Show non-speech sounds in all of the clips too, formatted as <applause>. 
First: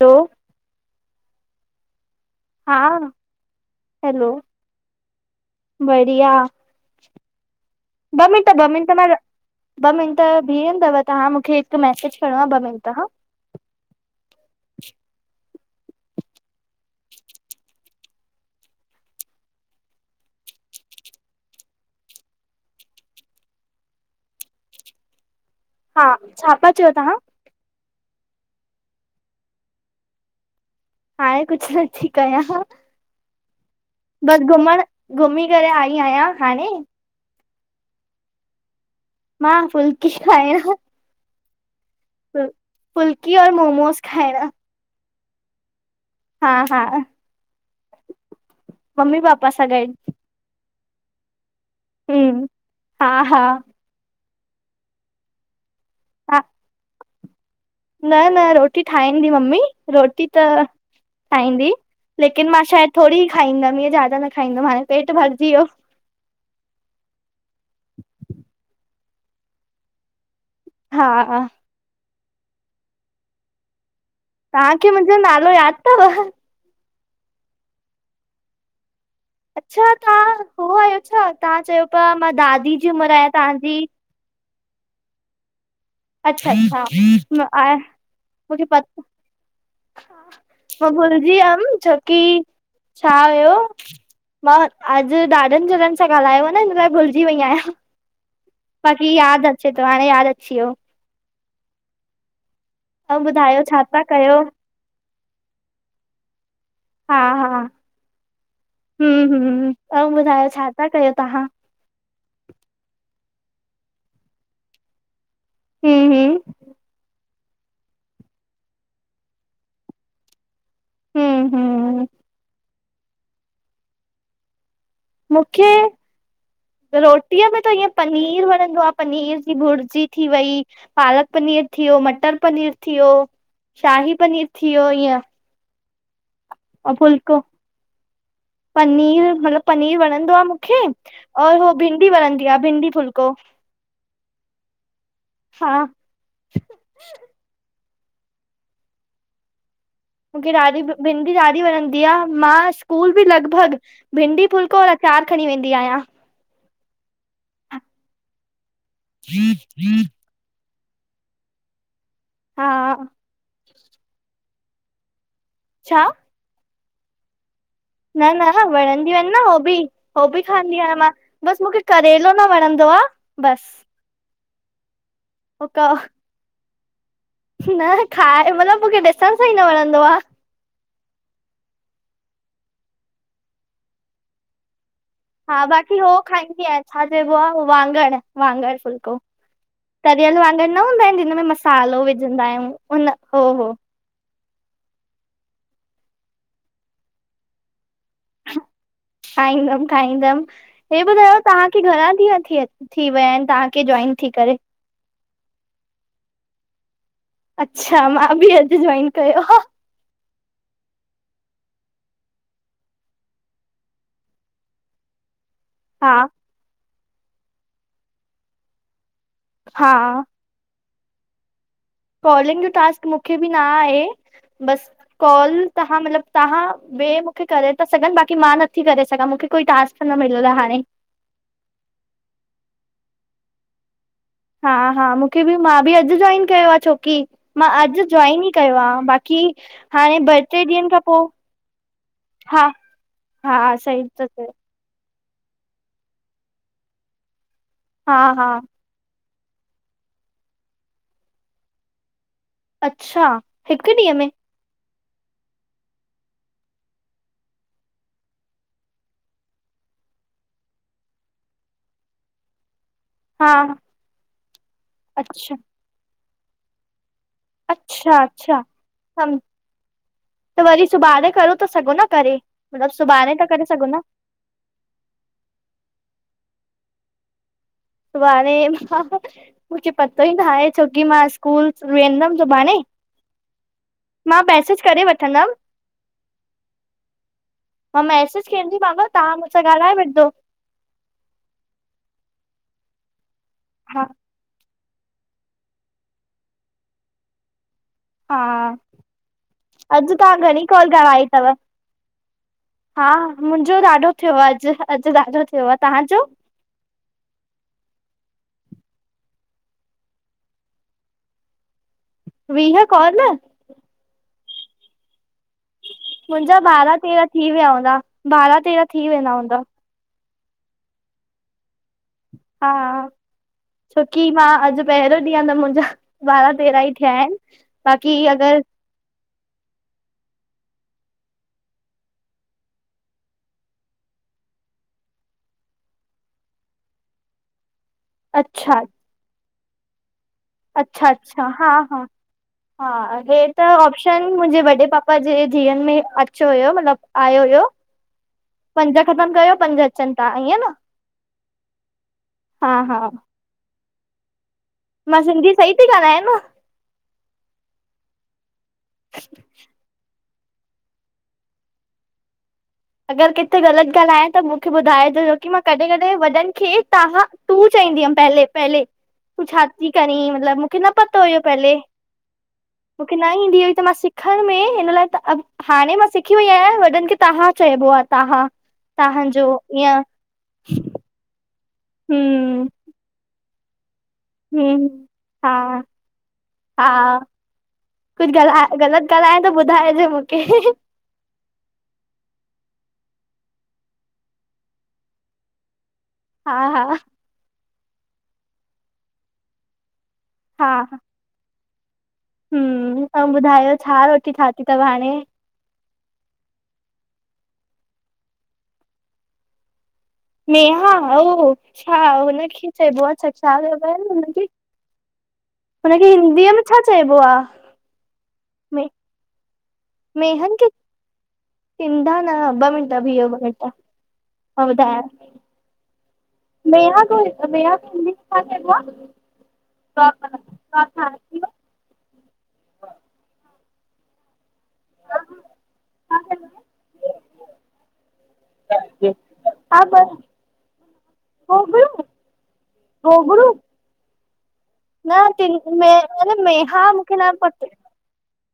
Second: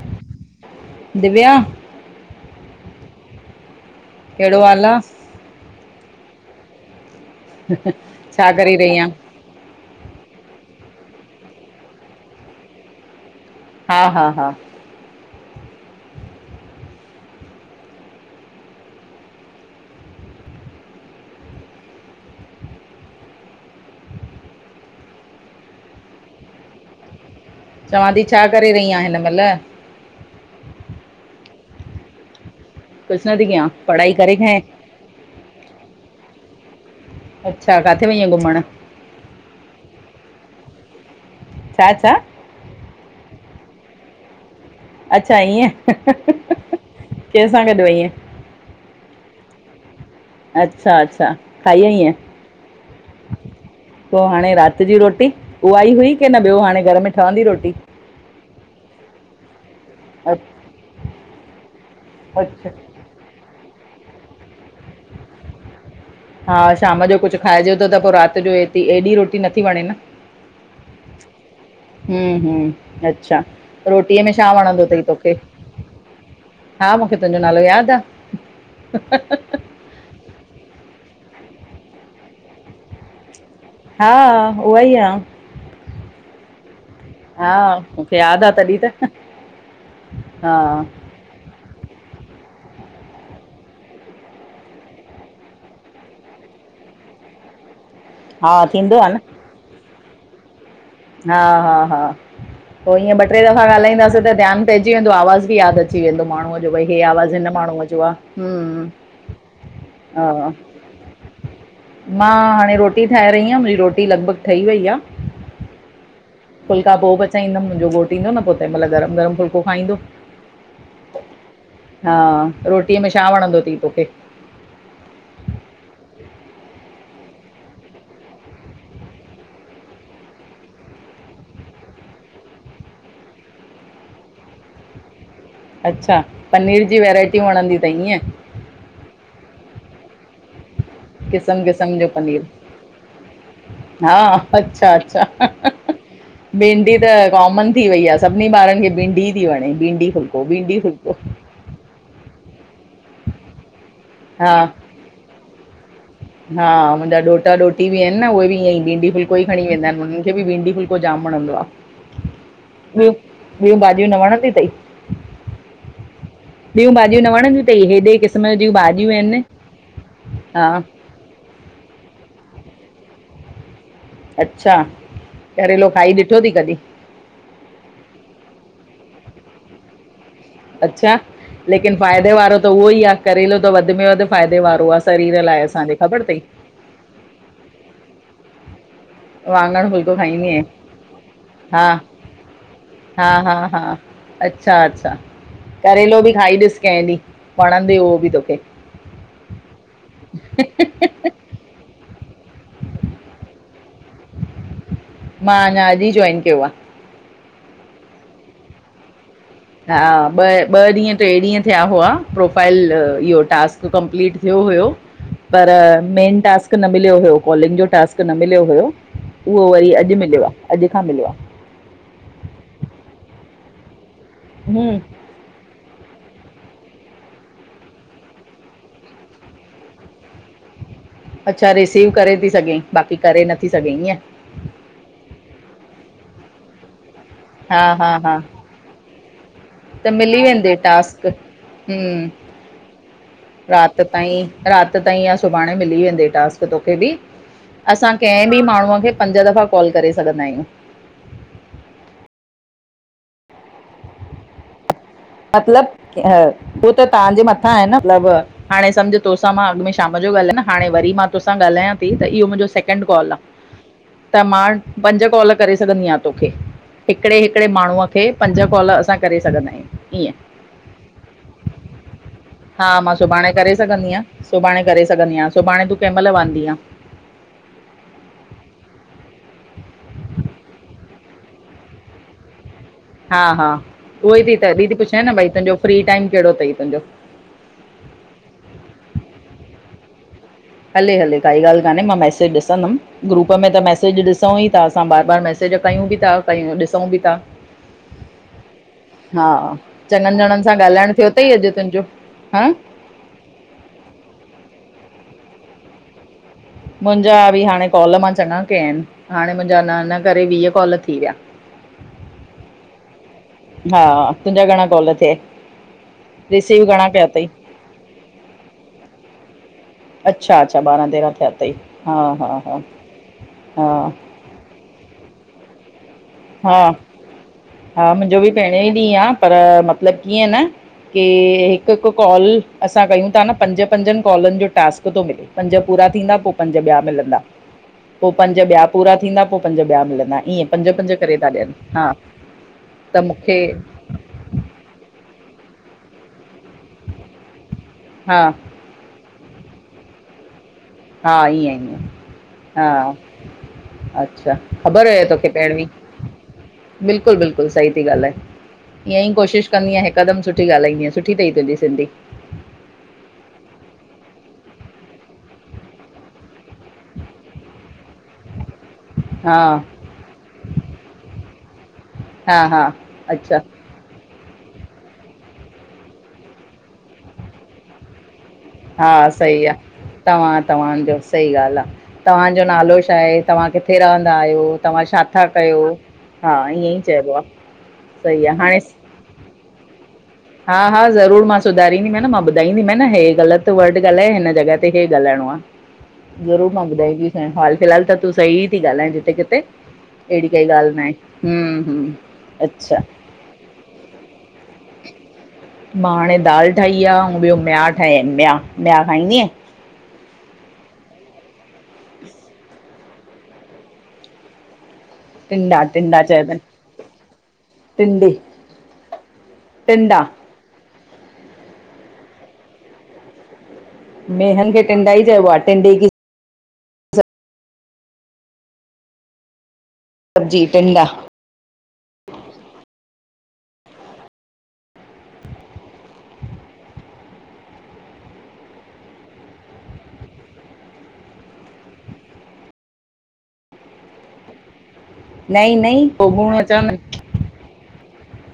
तो - - दिव्या - - हा हलो कहिडो हालु आ? बढ़िया, ॿ मिंट छा ॿ करे मिंट रही आं? मां ॿ मिंट बीहेंदव ताहां मूंखे हिकु मैसेज खणणो आ ॿ मिंट हा। हा हा हा हा, छा पा चयो ताहां? चवां ती छा करे रही आ हिन महिल। हाणे कुझु नथी कयां। कुझु न थी कयां, पढ़ाई करेे बसि खे। घुमण घुमी करे आई आहियां हाणे। अच्छा काथे वईअ घुमण? मां फुल्की खायण। छा छा फ फुल्की और मोमोस खाइण। अच्छा इएं, हा हा कंहिंसां गॾु वईंये? मम्मी पापा सां गॾु। अच्छा अच्छा खाई आईंयें? हम्म हा हा पो हाणे राति जी रोटी, उहा ई हुई की हा न ॿियो हाणे घर में ठवंदी रोटी? न न रोटी ठाहींदी मम्मी, रोटी अ त ठाहींदी। लेकिन मां अच्छा शायद थोडी ही खाईंदम इअं ज्यादा न खाईंदम हाणे पेट भरिजी वियो। हा शाम जो कुझु खाइजे तो त पो राति जो एती एॾी रोटी नथी वणे न। हा हूं हूं अच्छा रोटीअ में छा वणंदो तव्हांखे तई मुंहिंजो तोखे? नालो यादि अथव? हा मूंखे तुंहिंजो नालो याद आ। अच्छा तां उहो आहियो छा, तां चयो पिया मां दादी जी उमिर आहियां तांहजी। हा, उहा ई आ। अच्छा अच्छा ऐं हा यादि आ मूंखे तॾहिं पतो त हा मां भुलजी वयम, छोकी छा हुयो मां अॼु ॾाढन ॼणन सां ॻाल्हायो आ न, हिन लाइ भुलजी वई आहियां। हा थींदो आ बाक़ी न याद अचे तो, हाणे यादि अची वियो। हा हा हा पो इएं ऐं ॿ टे दफ़ा ॿुधायो छा था ॻाल्हाईंदासी त कयो? ध्यान - - पइजी वेंदो, आवाज़ु बि याद अची वेंदो माण्हूअ जो भाई हे हा आवाज़ हिन हा माण्हूअ जो आ, हूंम, हम्म हम्म ऐं ॿुधायो हा। छा था कयो तव्हां? मां हाणे रोटी ठाहे रही आहियां मुंहिंजी रोटी लॻभॻ ठही वई आ। हे हे फुल्का पो पचाईंदम, मुंहिंजो घोट ईंदो न पो तंहिं महिल गरम गरम फुल्को खाईंदो। हम्म हम्म हा रोटीअ में छा वणंदो तई तोखे? मूंखे रोटीअ में त ईय पनीर वणंदो आ, पनीर जी भुर्जी थी वई। पालक पनीर थी वियो, मटर पनीर थी वियो, शाही पनीर थी वियो ईय। अच्छा पनीर जी वैराइटियूं वणंदी तई ईय। पनीर, मतिलबु पनीर वणंदो आ मूंखे और क़िस्म हो क़िस्म जो भिंडी पनीर वणंदी आ भिंडी फुल्को। हा, अच्छा अच्छा हा। भिंडी त कॉमन थी वई आ सभिनी ॿारनि खे भिंडी ती वणे, भिंडी फुलको, भिंडी फुलको। ी वणंदी आहे मां स्कूल बि लॻभॻि भिंडी हा फुलको अचार खणी वेंदी आहियां। हा मुंहिंजा ॾोटा ॾोटी बि आहिन न उहे बि ईअं ई भींंडी फुलको ई खणी वेंदा आहिन। मूंखे बि भिडी फुलको जाम वणंदो आ हा, ॿियो ॿियूं भाॼियूं न वणंदी थई। छा ॿियूं भाॼिय न वणंदूं? न न वणंदी आहिन न हो बि हो बि हा खांदी आहियां मां। बस मूंखे करेलो न वणंदो आहे बस। अच्छा करेेलो खाई ॾिठोथई कॾहिं? न खाए मतलब मूंखे ॾिसण सां ई न वणंदो आ। अच्छा लेकिन फ़ाइदे वारो त उहो ई आहे करेलो त वधि में वधि फ़ाइदे वारो आ। शरीर लाइ हा असांजे बाक़ी हो ख़बर थई। खाईंदी आहियां छा चइबो आहे वांङण वांङण फुलको। वाङण फुल्को तरियल खाईंदी आहियां वांगुर न हूंदा आहिन जिनम में हा मसालो विझंदा आहियूं उन हा हो हा हो। हा अच्छा अच्छा करेलो बि खाई ॾिस कंहिं ॾींह वणंदे उहो बि तोखे। खाईंदम खाईंदम हे ॿुधायो तव्हांखे घणा ॾींहं थी थी विया आहिन तव्हांखे जॉइन थी करे। मां अञा अॼ ई जाइन कयो आ। अच्छा मां बि अॼु जाइन कयो आ। हा ॿ ॿ ॾींहं टे ॾींहं थिया हुआ प्रोफाइल इहो टास्क कंप्लीट थियो हुयो। पर हा मेन टास्क न मिलियो हु कॉलिंग जो टास्क न मिलियो हुयो उहो वरी अॼु हा मिलियो आहे अॼु खां मिलियो आ कॉलिंग जो टास्क मूंखे बि न आहे आहे बस हम्म कॉल तव्हां मतलब तव्हां ॿिए मूंखे करे था सघनि बाक़ी मां नथी करे सघां मूंखे कोई टांसक न मिलंयल आ हाणे। अच्छा रिसीव करे थी सघे बाक़ी करे नथी सघे ईअं हा हा मूंखे बि मां बि अॼु जॉइन कयो आ छोकी मां हा अॼु हा हा जाइन ई कयो आ बाक़ी हाणे ॿ टे ॾींहंनि खां पोइ हिम्म हा हा रात सही था ताईं चयो रात ताईं या सुभाणे मिली वेंद टास्क तोखे बि असां हा हा कंहिं बि माण्हूअ खे पंज दफ़ा कॉल करे सघंदा आहियूं। अच्छा हिक ॾींहं में मतलब हू त तव्हांजे मथां आ न मतलब हाणे सम्झ तोसां मां अॻ में शाम जो ॻाल्हायाए न हाणे वरी मां तोसां ॻाल्हायां थी त इहो मुंहिंजो ड कॉल आ हा त मां पंज कॉल अच्छा करे सघंदी आहियां तोखे हिकिड़े हिकिड़े माण्हूअ अच्छा खे पंज अच्छा कॉल असां सम करे सघंदा आहियूं। ईअं त वरी सुभाणे कर ता सघो न करे हा मतलब मां सुभाणे ता करे सघो न सघंदी सुभाणे करे सघंदी आ सुभाणे तूं कंहिं महिल वांदी आ सुभाणे मां मूंखे पतो ई न आहे छोकी मां स्कूल वेंदमि सुभाणे हा हा उहो ई मां अ थी मैसेज तॾी करे पुछ ईन भई वठंदमि तुंहिंजो फ्री टाइम कहिड़ो थई तुंहिंजो मां मैसिज कंदीमांव तव्हां मूंखां ॻाल्हाए वठिं जो। हले हले काई ॻाल्ह कान्हे मां मैसेज ॾिसदम ग्रुप में त हा मसेज ॾिसूं ई था असां बार बार मैसेज कयूं बि था कयूं ॾिसूं बि था हा हा अॼु चॻन तव्हां ॼणनि घणी सां कॉल ॻाल्हाइण कराई थियो अथव? थई अॼु तुंहिंजो हां हा मुंहिंजो ॾाढो थियो आ अॼु अॼु ॾाढो थियो आ तव्हांजो मुंहिंजा बि हाणे कॉल मां चङा कया आहिन हाणे मुंहिंजा न न करे वीह कॉल थी विया। वीह कॉर्न हा, तुंजा घणां कॉल थियए? मुंजा ॿारहां तेरहां थी विया हुंदा, बारहां तेरहां थी वेंदा हुंदा। अच्छा- अच्छा, ॿारहां तेरहां थिया तई। हा, हा छोकी मां अॼु पहिरों ॾींहिं आ त मुंहिंजा ॿारहां तेरहां ई थिया हिन, बाक़ी अगर ॾहें ॾींह आ पर मतिलब कीअं न कि हिकु- हिकु कॉल असां कयूं ता न पंज पंजन कॉलन जो टास्क पो तो मिले पंज पूरा थींदा, पो पंज ॿिया मिलंदा। पो पंज अच्छा ॿिया पूरा थींदा, पो पंज ॿिया मिलंदा ईअं पंज- अच्छा पंज करे अच्छा था हा ॾियनि -हा- हा, हे त आप्शन मुंहिंजे वॾे पापा जे धीयन में अचो हुयो, मतलब आयो हुयो हा। पंज ख़तम कयो पंज अचन ता, ईअं न। हा ईंअं ईंयं हा अच्छा ख़बर मां हुयए तोखे सिंधी सही पेणवी थी ॻाल्हायां न बिल्कुल- बिल्कुल सही ती ॻाल्हाए, ईअंई कोशिश कंदी हिंयं हिक् हिकदम सुठी ॻालाईंदींय सुठी तई तुंजी सिंधी। अगरि किथे ग़लति ॻाल्हायां त मुंखे ॿुधाइजो, छोकी मां कॾहिं -कॾहिं वॾनि खे तव्हां तूं चईंदी हम पहिले- पहिले, तुं हा छा ती करी मतलबु मुखे न पतो हुयो पहले हा हा मुखे न अच्छा ईंदी हुई त मां सिख खंण में हिन लाए त, हाणें मां सिखी वई आहियां वॾनि खे तहां चइबो आ तहां हा सही आ, तव्हां, तव्हांजो सही ॻाल्हि आ हम्म तव्हांजो नालो छा हे, तव्हां किथे रहंदा - आहियो, तव्हां हम्म छा था हा कयो, हा ईअं ई हा चइबो आ, सही आ हाणे सि ॻाल्हाएं त ॿुधाइजो मुखे। हा ज़रूर मां सुधारींदी मै न मां ॿुधाईंदी मैं न, हे ग़लति वर्ड ॻाल्हायए हिन जॻह ते हे ॻालाइणो आ। हा ज़रूर मां हा ॿुधाई दी संए, हाल फिलहाल त तूं सही ती ॻाल्हाए जिथे किथे। ऐड़ी काई ॻाल्हि ना हे हुम्म -हुम्म हुम्म अऊं, ॿुधायो छा रोटी ठाती तव हाणें? मां हाणे दाल ठाही आ, ऐं ॿियो मिया ठाहिया मियाआ, मियाआ खाईंदी आईं? मेहा ओ छा हुनखे चइबो आ छा छा चएबो आ हुनखे? टिंडा हुनखे टिंडा हिंदीअ चइबा में आहिनि छा चइबो आ, टिंडे में टिंडा मेहन खे, टिंडा न ॿ मिंट बीह्यो ॿ मिंट मेहन खे ॿुधायां टिंडा ई चेम्बो आ टिंडे की मेहा को मेहा सिंधी में छा चइबो आ सब्जी टिंडा हा <unintelligible> <inaudible> हा <inaudible> गोगड़ू, गोगड़ू न टिंड, नई नई में पोगुण मेहा अचनि मुखे न पतो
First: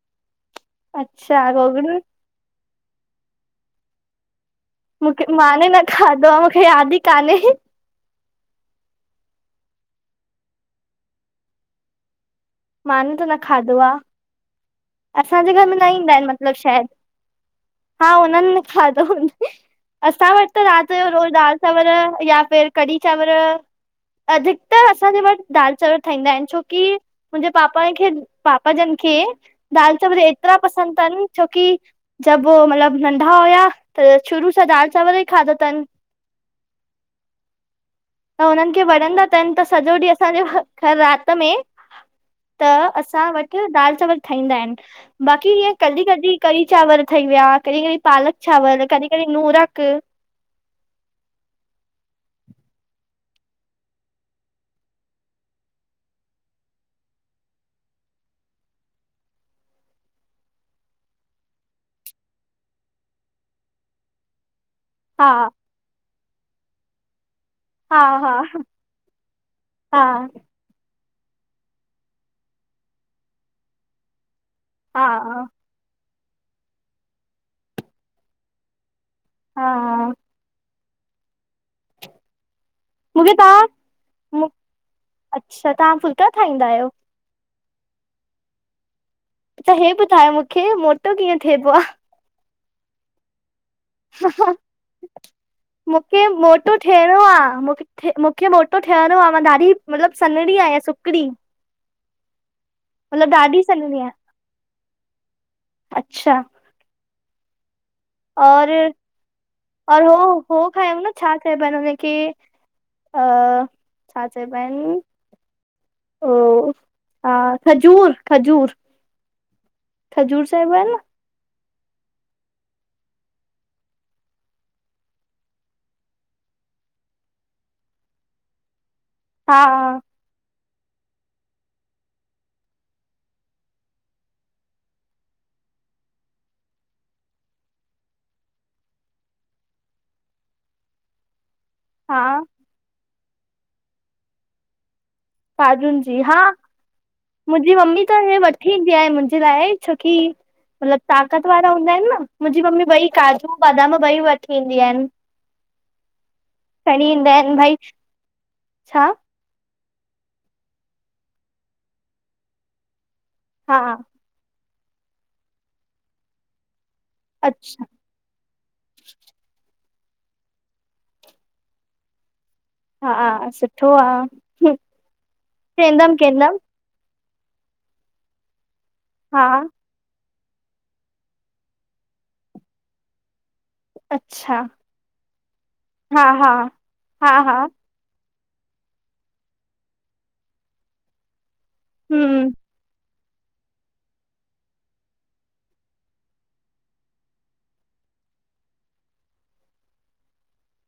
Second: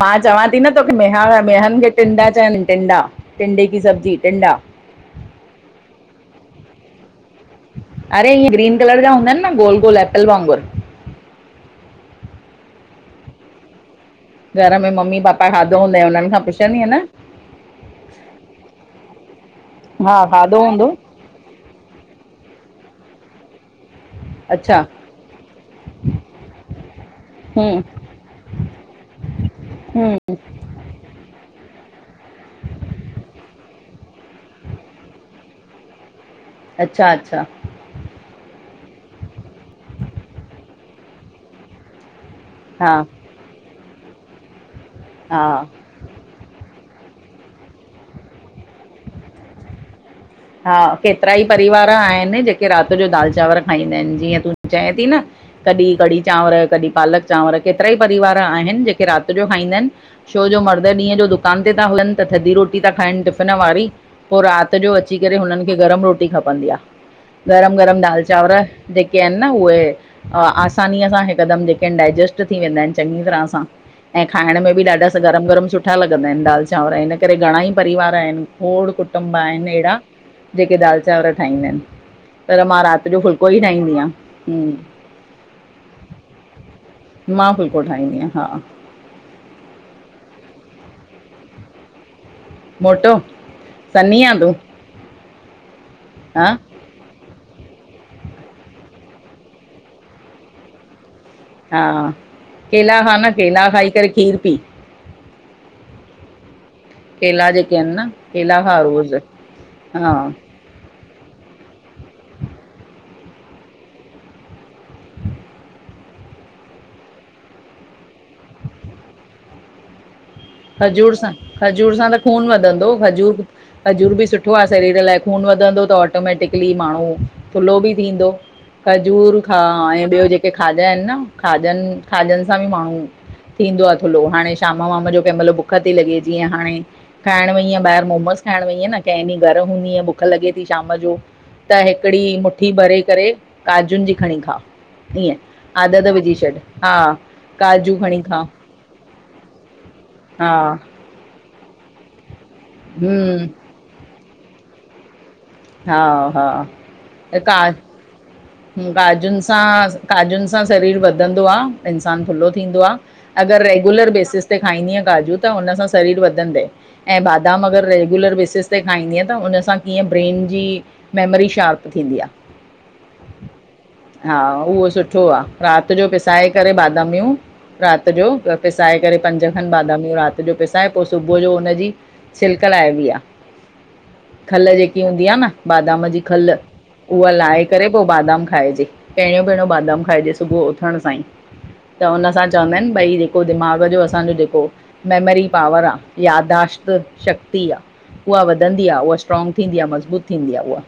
मां चवां ती न तोखे मेहा, अच्छा मेहन खे गोगड़ू टिंडा चैन टिंडा, टिंडे की सब्जी, टिंडा मूंखे माने न खाधो आह मूंखे याद ही कान्हे अरे इअं ग्रीन कलर जा हूंदा आहिनि न गोल -गोल एपल आंगुरु माने त न खाधो आह घर में मम्मी पापा असांजे घर में खाधो न हूंदई ईंदा आहिनि हुननि खां मतलब पुछंदीअ शायद न हा हुनने खाधो हुयूं हा असां वटि खाधो त हूंदो रात जो रोज दाल चांवर या फिर कढ़ी चांवर अच्छा अधिकतर असांजे वट दाल चांवर ठाहींदा आहिनि छो की मुंहिंजे हम्म पापा खे पापा जनि खे, दाल हम्म चांवर एतिरा पसंदि तनि छोकी जब मतिलबु नंढा हुया, त शुरू सां दाल चांवर ई खाधा तन। अच्छा-अच्छा! त हुननि खे वणंदा तन त सॼो ॾींहुं असांजे घर रात में त हा असां वटि दाल चांवल ठहींदा आहिनि बाक़ी हा ईएं कॾि-कॾि कढ़ी चांवर ठही विया, कॾि-कॾि पालक चांवर, कॾि-कॾि नूरक। हा केतिरा ई परिवार आहिनि जेके राति जो दाल चांवर खाईंदा आहिनि। जीअं तूं चए ती न। कॾि कढी चांवर, कॾि पालक चांवर केतिरा ई परिवार आहिनि जेके रात जो खाईंदा आहिनि। छोजो मर्द ॾींहं जो दुकान ते था हलनि, त थधी रोटी था खाइनि टिफ़िन वारी। पोइ राति जो अची हा करे हुननि खे गरम रोटी खपंदी आ। हा गरम-गरम दाल हा चांवर, जेके आहिनि न उहे हा आस आसानिअ सां हिकदमि जेके डायजेस्ट थी वेंदा आहिनि चंॻी तराह सां ऐं खाअण में की हा ॾाढा सा गरम-गरम सुठा लगंदा आहिनि दाल चांवर, हिन करे घणा ई परिवार आहिनि खोड़ कु कुटुम्ब आहिनि ऐंड़ा। हा जेके दाल चांवर ठाहींदा आहिनि, पर मां राति जो मूंखे फुल्को ई तव्हां ठाहींदी मु- आहियां। अच्छा, तव्हां फुल्का खाहींदा आहियो? मां फुल्को ठाहींदी आहियां हा। त हे ॿुधायो मूंखे मोटो कीअं थेबो आ? मोटो सन्ही आहे हा-हा तूं मूंखे हा मोटो थियणो आ, मूंखे मोटो थियणो आ, मां दाढी मतिलबु सन्हड़ी आहिया सुकिड़ी। हा केला खा न, केला खाई सन्हड़ी करे आहियां खीरु पी। अच्छा। केला जेके आहिनि न, केला और खा रोज, और हा। हो हो खायऊ न छा चयबो आ हुनखे़ की अ छा चयेबानि? ओ हा खजूर, खजूर, खजूर चइबो आहे न खजूर सां, खजूर सां त खून वधंदो। खजूर खजूर बि सुठो आ शरीरु लाइ, खून वधंदो त ऑटोमैटिकली माण्हू थुल्हो बि थींदो, खजूर खा हा ऐं ॿियो जेक जेके खाॼा आहिनि न, खाॼनि, खाॼनि सां बि माण्हू थींदो आ थुल्लो हाणे शाम-वाम जो कंहिं महिल भूख थी लॻे जीअं हाणे खाइण वईअ ॿाहिर मोमोस खाइण वईय न, कंहिं ॾींहुं घर हूंदी आ भूख लॻे थी शाम जो त हा हिकिड़ी मुठी भरे करे काजूनि जी खणी खा। ईअं काजुनि आदत जी विझी हा छॾ, हा काजू खणी खा। ठीकु जे आहे मुंहिंजे लाइ। छोकी हा मतिलबु ताक़त वारा हूंदा आहिनि न, मुंहिंजी मम्मी ॿई हम्म काजू बादाम ॿई व थींदी आहिनि। हा-हा खणी ईंदा अ आहिनि का भई छा काजूनि सां काजुन सां शरीर वधंदो आ, इंसान थुलो थींदो आ, अॻर हा रेगुलर बेसिस खाईंदियं काजू त हुनसा शरीर वदंदय, ऐं बादाम अॻर अच्छा रेग रेगुलर बेसेस ते खाईंदियं त, उन सां कीअं ब्रेन जी मैमरी शार्प थींदी आ। हा सुठो हा आहे उहो सुठो आ, रात जो केंदम पिसाए केंदम करे बादामियूं रात जो पिसाए करे पंज हा खन बादामियूं रात ॼो पिसाए पो सुबूह जो हुनजी, छिलका लाइबी आ। अच्छा हूंदी आ न बादाम जी हा खल, हा उहा हा हा लाहे करे पो बादाम खाइजे, पहिरियों पहिरियों बादाम खाइजे सुबूह जो उथण सां ई। त हुन हम सां चवंदा आहिन ॿई ॾे पो दिमाग़ जो असांजो जेको, मैमरी पावर आ, याददाश्त शक्ति आ। उहा वधंदी आ उहा स्ट्रॉग थींदी आ मज़बूत थींदी आ उहा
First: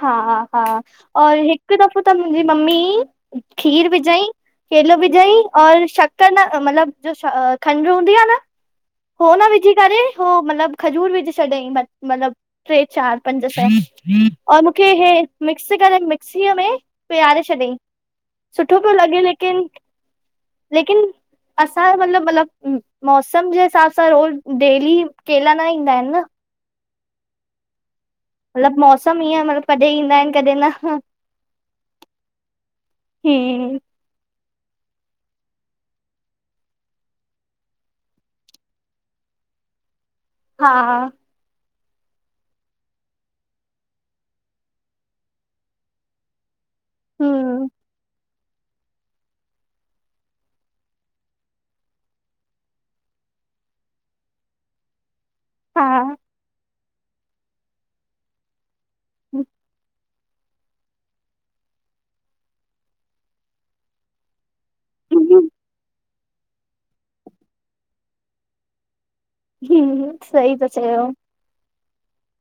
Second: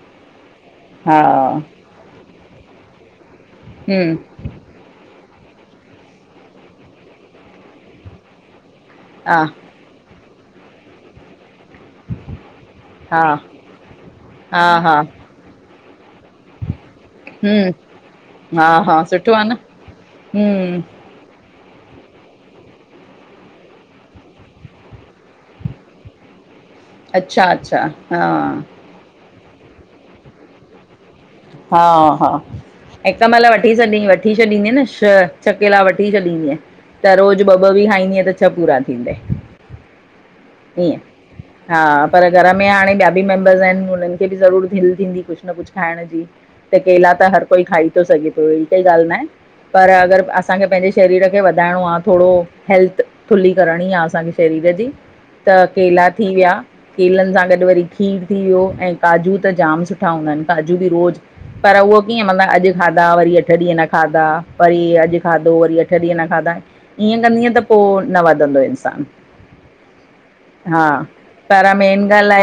हा हा हा हा और हिक दफ़ो त मुंहिंजी मम्मी खीर हम्म विझई केलो विझई और शक्कर न मतलब जो खंड हूंदी आ न हो हा न विझी करे हू मतलब खजूर विझी छॾईं मतलब टे चार हा पंज सै और हा मुंखे हा हे मिक्स करे मिक्सीअ में पीआरे हम्म छॾियई हा सुठो पियो हा लॻे सुठो आ न लेकिन हम्म लेकिन असां मतलब मतलब मौसम जे हिसाब सां रोज़ डेली केला न ईंदा आहिन न अच्छा अच्छा हा मतलब मौसम ईअं मतलब कॾहिं ईंदा आहिन कॾहिं न हा हा हिक मेल वठी हम्म छॾी वठ वठी छॾींदीअ न छह, छह केला वठी छॾींदीअ त रोज़ ॿ ॿ बि खाईंदीअ त छ पूरा थींदई हा ईअं हा पर घर में हाणे ॿिया बि मेंबर्स आहिन हुनन खे बि ज़रूर दिल थींदी कुछ न कुछ खाइण जी त केला त हर कोई हम्म खाई थो सघे थो अहड़ी काई ॻाल नाहे पर अगर असांखे पंहिंजे शरीर खे वधाइणो आ थोड़ो हैेल्थ थुली करणी आ असांखे शरीर जी त केला हा थी विया, केलन सां गॾु वरी खीर थी वियो ऐं काजू त जाम सुठो सुठा हूंदा आहिनि। काजू बि रोज़ पर उहो कीअं माना अॼु खाधा वरी अठ ॾींहं न खाधा की वरी अॼु खाधो वरी अठ ॾींहं न खाधा ईअं कंदीअ त पो न वधंदो इंसान हा सही था चयो घर में बि गालाए